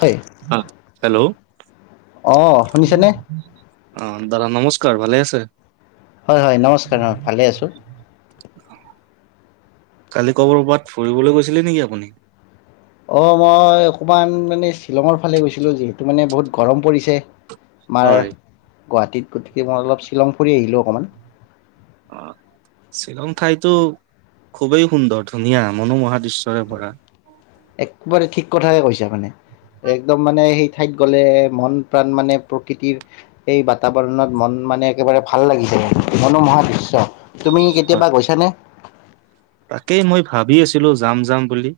হয় হেল্ল' অঁ শুনিছেনে অ দাদা নমস্কাৰ, ভালে আছে? হয় হয় নমস্কাৰ নম ভালে আছোঁ [unintelligible] কালি কৰবাত ফুৰিবলৈ গৈছিলে নেকি আপুনি? অ মই অকমান মানে শ্বিলঙৰ ফালে গৈছিলো যিহেতু মানে বহুত গৰম পৰিছে মাৰ হয় গুৱাহাটীত গতিকে মই অলপ শ্বিলং ফুৰি আহিলো অকমান অ শ্বিলং ঠাইতো খুবেই সুন্দৰ ধুনীয়া মনোমোহা দৃশ্যৰে ভৰা। একেবাৰে ঠিক কথাকে কৈছা মানে একদম মানে সেই ঠাইত গ'লে মন প্ৰাণ মানে প্ৰকৃতিৰ এই বাতাবৰণত মন মানে একেবাৰে ভাল লাগি যায় মনোমহা দৃশ্য তুমি হয় কেতিয়াবা গৈছানে? তাকেই মই ভাবি আছিলো যাম যাম বুলি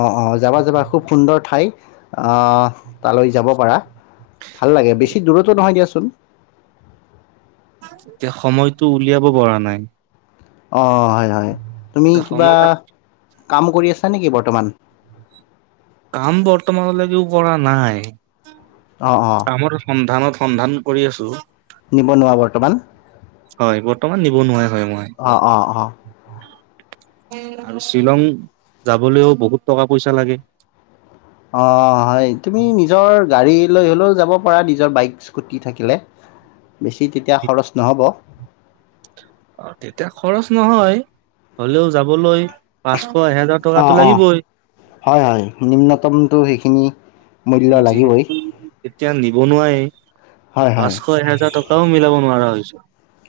অ অ যাবা যাবা খুব সুন্দৰ ঠাই আহ তালৈ যাব পাৰা ভাল লাগে বেচি দূৰতো নহয় দিয়াচোন [unintelligible] তেতিয়া সময়টো উলিয়াব পৰা নাই অ হয় হয় তুমি এতিয়া কিবা সময় কাম কৰি আছা নেকি বৰ্তমান কাম বৰ্তমানলৈকে কৰা নাই অ অ কামৰ সন্ধানত সন্ধান কৰি আছো নিবনুৱা বৰ্তমান হয় বৰ্তমান নিবনুৱাই হয় মই অঁ অঁ অ আৰু শ্বিলং যাবলৈও বহুত টকা পইচা লাগে অ হয় তুমি নিজৰ গাড়ী লৈ গলেও যাব পাৰা নিজৰ বাইক স্কুটি থাকিলে বেছি তেতিয়া খৰচ নহ'ব অ তেতিয়া খৰচ নহয় হলেও যাবলৈ পাঁচ অ অ হয় হয় নিম্নতমটো সেইখিনি মূল্য উ লাগিবই যিহেতু এতিয়া নিবনুৱাই হয় হয় পাঁচশ এহেজাৰ টকাও মিলাব নোৱাৰা হৈছো।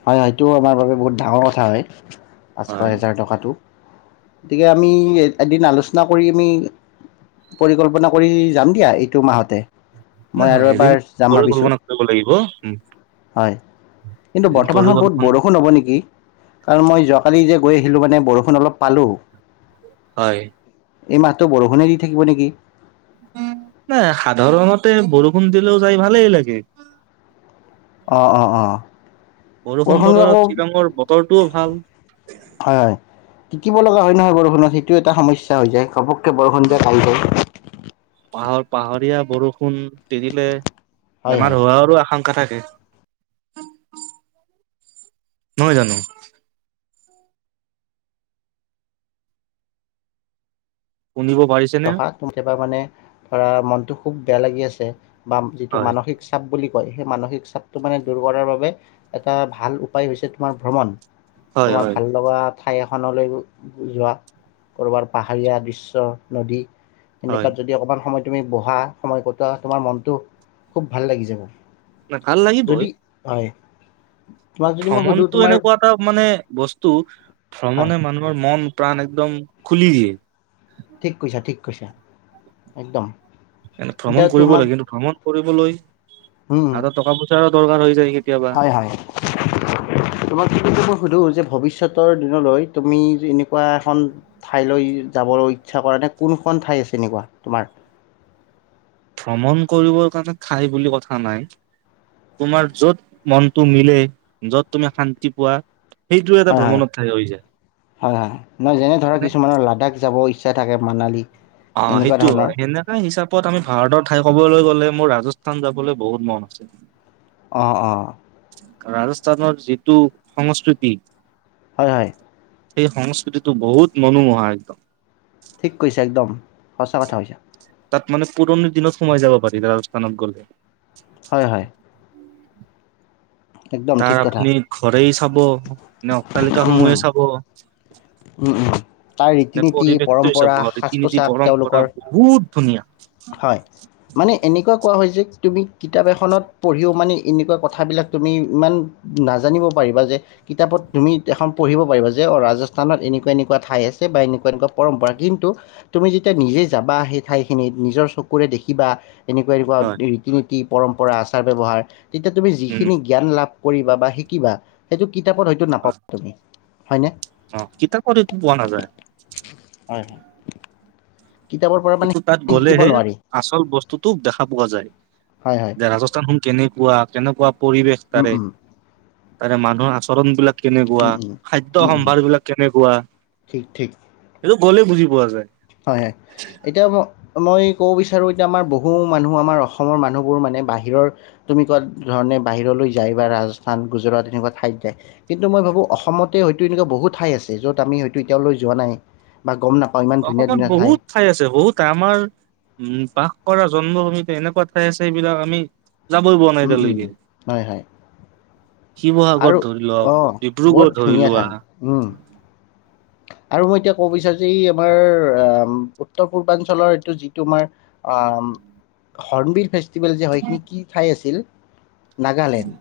হয় হয়টো আমাৰ বাবে বহুত ডাঙৰ কথা হয়। পাঁচশ হয় এহেজাৰ টকাটো। গতিকে আমি এদিন আলোচনা কৰি আমি, পৰিকল্পনা কৰি, যাম দিয়া এইটো মাহতে। মই আৰু নহয় এবাৰ এদিন যাম ভাবিছোঁ পৰিকল্পনা কৰিব লাগিব, উ' হয় কিন্তু বৰ্তমান সময় বহুত বৰষুণ হ'ব নেকি! কাৰণ মই যোৱাকালি যে গৈ আহিলোঁ মানে বৰষুণ অলপ পালোঁ। হয়। এই মাহটো বৰষুণে দি থাকিব নেকি? নাই সাধাৰণতে, বৰষুণ দিলেও যাই ভালেই লাগে। অ', অ', অ'। বৰষুণ বতৰত শ্বিলঙৰ বতৰটোও ভাল। তিতিঁব লগা হয় নহয় বৰষুণত, সেইটো এটা সমস্যা হৈ যায়। কে বৰষুণ অ সন্ধিয়া কালক [unintelligible] পাহৰ পাহাৰীয়া বৰষুণ তিঁতিলে, হয় হয় বেমাৰ হোৱাৰো আশংক কথাকে, নহয় জানো? শুনিব পাৰিছেনে হা [unintelligible] কেতিয়াবা মানে ধৰা মনটো খুব বেয়া লাগি আছে। বা যিটো হয় মানসিক চাপ বুলি সেই মানসিক চাপটো মানে দূৰ কৰাৰ বাবে, এটা ভাল উপায় হৈছে তোমাৰ ভ্ৰমণ, হয় তোমাৰ হয় ভাল লগা, ঠাই এখনলৈ যোৱা, ক'ৰবাৰ পাহাৰীয়া দৃশ্য, নদী, হয় এনেকুৱাত যদি অকমান সময় তুমি বহা, সময় কটোৱা, তোমাৰ মনটো খুব ভাল লাগি যাব। ন' ভাল লাগিবই। যদি হয় তোমাক যদি মই সুধো ভ্ৰমণটো তোমাৰ এনেকুৱা এটা মানে বস্তু টো হয় ভ্ৰমণে মানুহৰ মন, প্ৰাণ একদম খুলি দিয়ে, ঠিক কৈছা! ঠিক কৈছা! একদম। এনে এতিয়া ভ্ৰমণ কৰিব তোমাক লাগে কিন্তু ভ্ৰমণ কৰিবলৈ উম, হাতত টকা -পইচা দৰকাৰ হৈ যায় কেতিয়াবা। হয় হয় তোমাক কি ক মই সোধোঁ যে ভৱিষ্যত দিনলৈ তুমি এনেকুৱা এখন ঠাইলৈ যাবলৈ ইচ্ছা কৰা নে কোনখন ঠাই আছে এনেকুৱা তোমাৰ? ভ্ৰমণ কৰিবৰ কাৰণে ঠাই বুলি কথা নাই, তোমাৰ য'ত মনটো মিলে য'ত তুমি শান্তি পোৱা। সেইটো এটা হয় হয় ভ্ৰমণৰ ঠাই হৈ যায় হয় হয়। নহয় যেনে ধৰা মানে কিছুমানৰ লাডাখ যাব ইচা অ সেইটো হয় সেনেকা হিচাপত আমি ভাৰতৰ ঠাই ক'বলৈ গ'লে মোৰ ৰাজস্থান যাবলৈ বহুত মন আছে অ' অ' ৰাজস্থানৰ যিটো সংস্কৃতি হয় হয় সেই সংস্কৃতিটো বহুত মনোমোহা একদম ঠিক কৈছা একদম সঁচা কথা কৈছা তাত মানে পুৰণি দিনত সোমাই যাব পাৰি ৰাজস্থানত গ'লে হয় হয় একদম তাৰ ঠিক কথা আপুনি ঘৰেই চাব নে অট্টালিকা উম উম সময়ে চাব তাৰ নে ৰীতি নীতি পৰিৱেশটোৱে চাব পৰম্পৰা সাজ ৰীতি-নীতি পোছাক পৰম্পৰা তেওঁলোকৰ বহুত ধুনীয়া হয় মানে এনেকুৱা কোৱা হয় যে তুমি কিতাপ এখনত পঢ়িও মানে এনেকুৱা কথাবিলাক তুমি ইমান নাজানিব পাৰিবা যে কিতাপত তুমি এখন পঢ়িব পাৰিবা যে অ ৰাজস্থানত এনেকুৱা এনেকুৱা ঠাই আছে বা এনেকুৱা এনেকুৱা পৰম্পৰা কিন্তু তুমি যেতিয়া নিজে যাবা আহে ঠাই খিনিত নিজৰ চকুৰে দেখিবা এনেকুৱা এনেকুৱা হয়। ৰীতি নীতি পৰম্পৰা আচাৰ ব্যৱহাৰ তেতিয়া তুমি উম, যিখিনি জ্ঞান লাভ কৰিবা বা শিকিবা সেইটো কিতাপত হয়ো নাপাব হয় তুমি হয়নে অ কিতাপ কৰি পোৱা নাযায় হয় হয় কিতাপৰ পৰা মানে এইটো তাত শিকিব গলেহে নোৱাৰি আচল বস্তুটো দেখা পোৱা যায় হয় হয় যে ৰাজস্থান কে কেনেকুৱা কেনেকুৱা পৰিৱেশ উম তাৰে উম তাৰে মানুহৰ আচৰণ বিলাক কেনেকুৱা উম উম খাদ্যয় উম উম সম্ভাৰ বিলাক কেনেকুৱা ঠিক ঠিক এই গ'লেই বুজি পোৱা যায়। হয়, হয়, এতিয়া মই মই ক'ব বিচাৰো এতিয়া আমাৰ বহু মানুহ আমাৰ অসমৰ মানুহবোৰ মানে বাহিৰৰ, তুমি কোৱা ধৰণে বাহিৰলৈ যায় বা ৰাজস্থান, গুজৰাট এনেকুৱা ঠাইত যায়, কিন্তু মই ভাবো অসমতে হয়তো এনেকুৱা বহুত ঠাই আছে য'ত আমি হয়তো এতিয়া লৈ যোৱা নাই, বা গম নাপাওঁ ইমান ধুনীয়া অসমত ধুনীয়া বহুত ঠাই আছে, বহুত ঠাই আমাৰ, উম বা কৰা জন্ম ভূমিত এনেকুৱা ঠাই আছে এইবিলাক আমি যাবই পোৱা নাই উম এতিয়া উম লৈকে। হয় হয় শিৱসাগৰত আৰু ধৰি লক, অঁ বৰ ডিব্ৰুগড় ধৰি ধুনীয়া লোৱা ঠাই উম আৰু মই এতিয়া ক'ব বিচাৰো যে, এই আমাৰ উত্তৰ-পূৰ্বাঞ্চলৰ এইটো যি তোমাৰ আঁ হৰ্ণবিল ফে ভেল যে হয়, এইখিনি কি ঠাই আছিল। নাগালেণ্ড,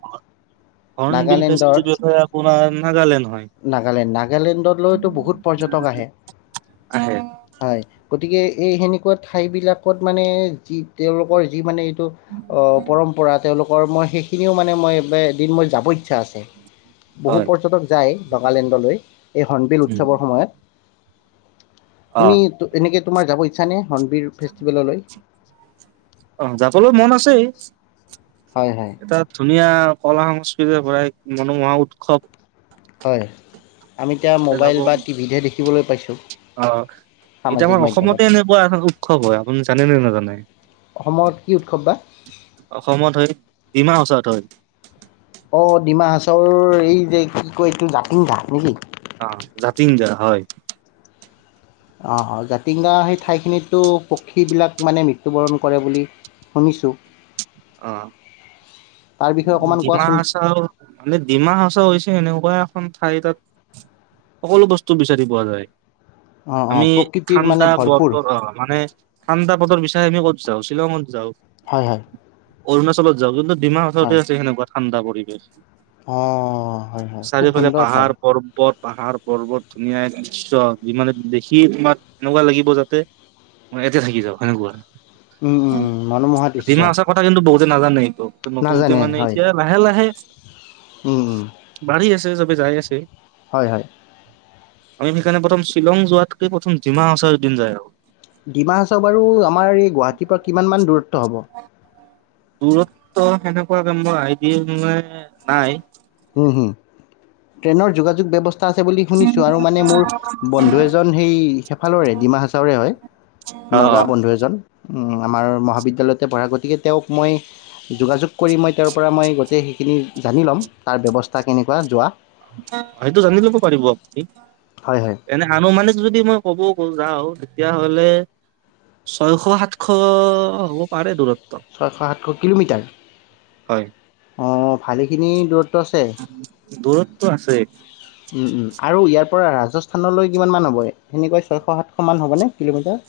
হৰ্ণবিল নাগালেণ্ডৰ, ফেষ্টিভেল হয় আপোনাৰ নাগালেণ্ড হয় নাগালেণ্ড, নাগালেণ্ডলৈ বহুত পৰ্যটক আহে, আহে হয়, গ গতিকে, এই সেনেকুৱা ঠাইবিলাকত মানে যি, তেওঁলোকৰ যি মানে এই অ পৰম্পৰা তেওঁলোক কৰ্মই সেইখিনিও মানে মই ৱ এদিন মই যাব ইচ্ছা আছে। বহু হয় পৰ্যটক যায়। নগালেণ্ডলৈ, এই উৎসৱৰ সময়ত অ তুমি তু এনেকে তোমাৰ যাব ছানে হনবীৰ ফেষ্টিভেললৈ [inaudible] অ যাবলৈও মন আছে হয় হয় এটা ধুনীয়া কলা-সংস্কৃতিৰ পৰা মনোমোহা উৎসৱ হয় আমি এতিয়া তাতে মোবাইল যাব বা টিভিতহে দেখি শিকিবলৈ পাইছোঁ অ, এতিয়া সামাজিক আমাৰ মাধ্যমত অসমতে এনেকুৱা এখন উৎসৱ হয়, আপুনি জানে নে নাজানে? অসমত কি উৎসৱ বা অসমত হয় ডিমা হাছা [inaudible] অ ডিমা হাছাওৰ এই যে কি কয় এইটো জাতিং [unintelligible] নেকি? অ জাতিং দা হয়। অ' জাতিংগা সেই ঠাইখিনিতো পক্ষীবিলাক মানে মৃত্যুবৰণ কৰে বুলি শুনিছোঁ। অ তাৰ বিষয়ে অকণমান ডিমা কোৱাচোন হাছাও মানে ডিমা হাচা হৈছে এনেকুৱা এখন খন ঠাই তাত সকলো বস্তু বিচাৰি পোৱা যায়। অঁ অঁ আমি প্ৰকৃতিৰ মানে ঠাণ্ডা ভৰপূৰ বতৰ অ' মানে ঠাণ্ডা বতৰ বিছ। অ আমি ক'ত যাওঁ শ্বিলঙত যওঁ হয় -হয় অৰুণাচলত যাও কিন্তু। ডিমা হাছাও তে আছে সেনেকুৱা ঠাই ঠাণ্ডা পৰিৱেশ। অ হয় -হয় খুব চাৰিওফালে সুন্দৰ ঠাই। পাহাৰ পৰ্বত পাহাৰ পৰ্বত ধুনীয়া দৃশ্য যিমানে দেখি তোমাৰ এনেকুৱা লাগিব যাতে এতে থাকি যাও সনেকুৱা। উম -উম মনোমোহা দৃশ্য। কিন্ত বহুতে নাজান নাই ত নতুনকে নাজানে মানে হয় এতিয়া লাহে লাহে। উম- উম বাঢ়ি চবে যাই আছে। হয় -হয় আমি সেইকাৰণে প্ৰথম শ্বিলং যোৱাতকে প্ৰথম জিমা হচাৰদিন যায় আৰু। ডিমাহাচও বাৰু আমাৰ এই গুৱাহাটীৰ পৰা কিমান মান দূৰত্ব হ'ব। দূৰত্ব সেনেকুৱা গাম আইডিয়া মানে নাই। ট্ৰেইনৰ যোগাযোগ ব্যৱস্থা। আছে বুলি শুনিছো আৰু মানে মোৰ বন্ধু এজন সেই সেফালৰে ডিমা হাচাউৰে হয় অ', নগা অ', বন্ধু এজন। আমাৰ মহাবিদ্যালয়তে পঢ়া গতিকে তেওঁক মই যোগাযোগ। কৰি মই তাৰ পৰা মই গোটেই সেইখিনি। জানি ল'ম। তাৰ ব্যৱস্থা কেনেকুৱা যোৱা। সেইটো জানি লব পাৰিব আপুনি হয় হয় এনে আনো মানেো যদি মই কব। যাও তেতিয়াাহলে ছয়শ সাতশ হ'ব পাৰে দূৰত। ছয়শ সাতশ কিলোমিটাৰ। হয়। অঁ ভালেখিনি দূৰত্ব আছে দূৰত্ব আছে আৰু ইয়াত। পৰা ৰাজস্থানলৈ কিমান হ'ব সেনেকৈ ছয়শ সাতশমান হ'বনে কিলোমিটাৰ।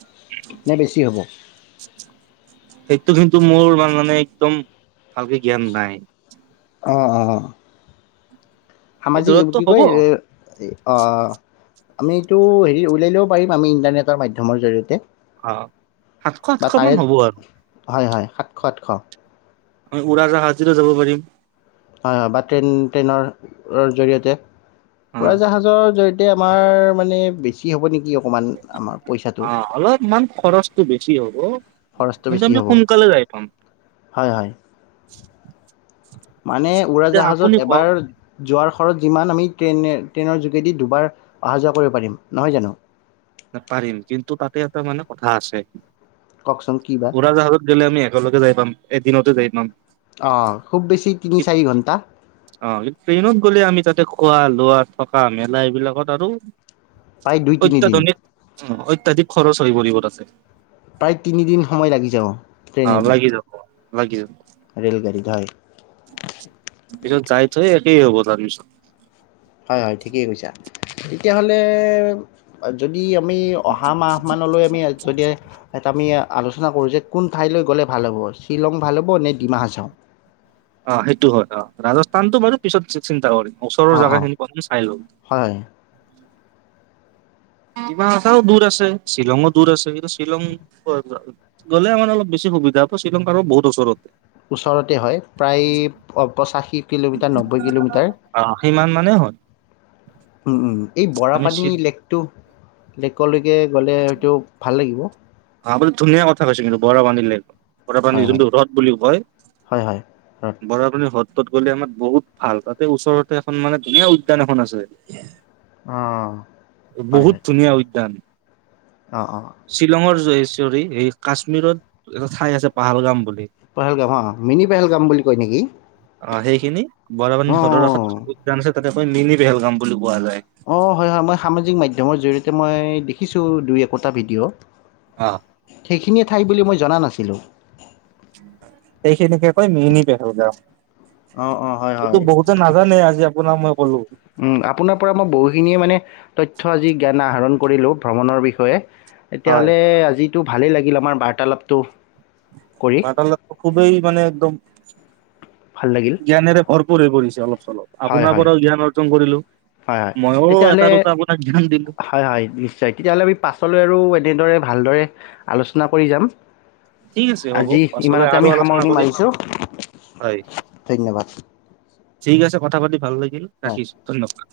নে বেছি হ'ব সেইটো কিন্তু মোৰ। তোমাৰ মানে একদম ভালকে জ্ঞান নাই অ' অ' সেই সামাজিক দূৰত্ব কি হ'ব কয়। আমিটো হেৰি উলিয়াই লওঁ পাৰিম আমি ইণ্টাৰনেটৰ মাধ্যমৰ জৰিয়তে। অ', সাতশ বা সাতশ মান তাৰে হ'ব আৰু। হয়, হয় সাতশ আঠশ। আমি উৰাজাহাজেদিও যাব পাৰিম। হয়, হয় বা ট্ৰেইন ট্ৰেইনৰ জৰিয়তে অ উৰাজাহাজৰ জৰি আমাৰ মানে বেছি হ'ব নেকি। অকণমান আমাৰ পইচাটো অ', অলপমান খৰচটো বেছি হ'ল। অ'। খৰচটো বেছি হ'ব হয় মানে এতিয়া আপুনি উৰাজাহাজত কওক এবাৰ যোৱাৰ ঘৰত যিমান আমি ট্ৰেইনে ট্ৰেইনৰ যোগেদি দুবাৰ অহা যোৱা কৰিব পাৰিম, নহয় জানো। পাৰিম কিন্তু তাতে এটা মানে কথা আছে। কওকচোন কি বা উৰাজাহাজত গেলে আমি একেলগে যাই পাম। এদিনতো যাই পাম। অ', খুব বেছি তিনি চাৰি ঘণ্টা। অ', কিন্তু ট্ৰেইনত গ'লে আমি তাতে খোৱা লোৱা থকা মেলা এইবিলাকত আৰু প্ৰায় দুই [unintelligible] তিনিদিন অত্যাধিক খৰচ হৈ পৰিব তাতে। প্ৰায় তিনিদিন সময় লাগি যাব। অ', ট্ৰেইনেদি লাগি যাব। [unintelligible] ৰেলগাড়ীত, হয়। পিছত যাই থৈ একেই হ'ব তাৰপিছত। হয়, হয় ঠিকেই কৈছা তেতিয়াহ'লে যদি আমি অহা মাহ মানলৈ আমি যদি আমি আলোচনা কৰোঁ যে কোন ঠাইলৈ গ'লে ভাল হ'ব শ্বিলং ভাল হ'ব নে ডিমা হাচাও অ', সেইটো হয় অ', ৰাজস্থানতটো বাৰু পিছত চিন্তা কৰিম। ওচৰৰ অঁ জাগা অঁ খিনি প্ৰথম চাই লওঁ। হয় হয় ডিমাহাছাও দূৰ আছে শ্বিলঙো দূৰ আছে কিন্তু শ্বিলং গ'লে আমাৰ অলপ বেছি সুবিধা হ শ্বিলং কাৰ বহুত ওচৰতে ওচৰতে হয় প্ৰায় পঁচাশী কিলোমিটাৰ নব্বৈ কিলোমিটাৰ। অ সিমান মানে হয়। উম, উম এই আমি বৰাপানী শ্বিল লেকটো লেকোলৈ গ'লে হয়টো ভাল লাগিব। হা বোৰ ধুনীয়া কৈছে কিন্তু [unintelligible] বৰাপানী হয় হয় যোনটো হ্ৰদ বুলি কয়, হয় হয় হয়। বৰাপানী হ্ৰদ। তত গ'লে আমাৰ বহুত ভাল তাতে ওচৰতে এখন মানে ধুনীয়া উদ্যান এখন আছে। অঁ হয় হয় বহুত ধুনীয়া উদ্যান। অঁ অঁ শ্বিলঙৰ [inaudible] চৰী এই কাশ্মীৰত এটা ঠাই আছে পাহালগাম বুলি। পেহেলগাম অ' মিনি পেহেলগাম বুলি কয় নেকি? অ সেইখিনি বৰাপানী হ্ৰদৰ কাষত অ' উদ্যান আছে তাতে কয় মিনি পেলগাম বুলি কোৱা যায়। এতিয়া মই দেখিছোঁ দুই একোটা ভিডিঅ' অ' সেইখিনিয়ে ঠাই বুলি মই জনা নাছিলোঁ। অ' মিনি পেহেলগাম। অ-অ এইটো হয়-হয় বহুতে নাজানে আজি আপোনাক মই কলো উম আপোনাৰ পৰা মই বহুখিনিয়ে মানে তথ্য আজি জ্ঞান আহৰণ। কৰিলোঁ ভ্ৰমণৰ বিষয়ে। তেতিয়া হয় হ'লে আজি এইটো ভালেই লাগিল আমাৰ বাৰ্তালাপটো। কৰি বাৰ্তালাপ খুবেই মানে একদম জ্ঞানেৰে ভৰপূৰ হৈ পৰিছে। অলপ চলপ আপোনাৰ পৰাও জ্ঞান অৰ্জন কৰিলো হয়-হয়-হয়-হয়, মইও এটা তেতিয়াহ'লে দুটা আপোনাক জ্ঞান দিলো হয়-হয় নিশ্চয়, তেতিয়াহ'লে আমি পাছলৈ আৰু এনেদৰে ভালদৰে আলোচনা কৰি যাম। ঠিক আছে হ'ব আজি পাছলৈ ইমানতে আৰু আমি আলোচনা সামৰণি কৰিম মাৰিছো হয় ধন্যবাদ। ঠিক আছে কথা পাতি লাগিল। হয় ৰাখিছো ধন্যবাদ।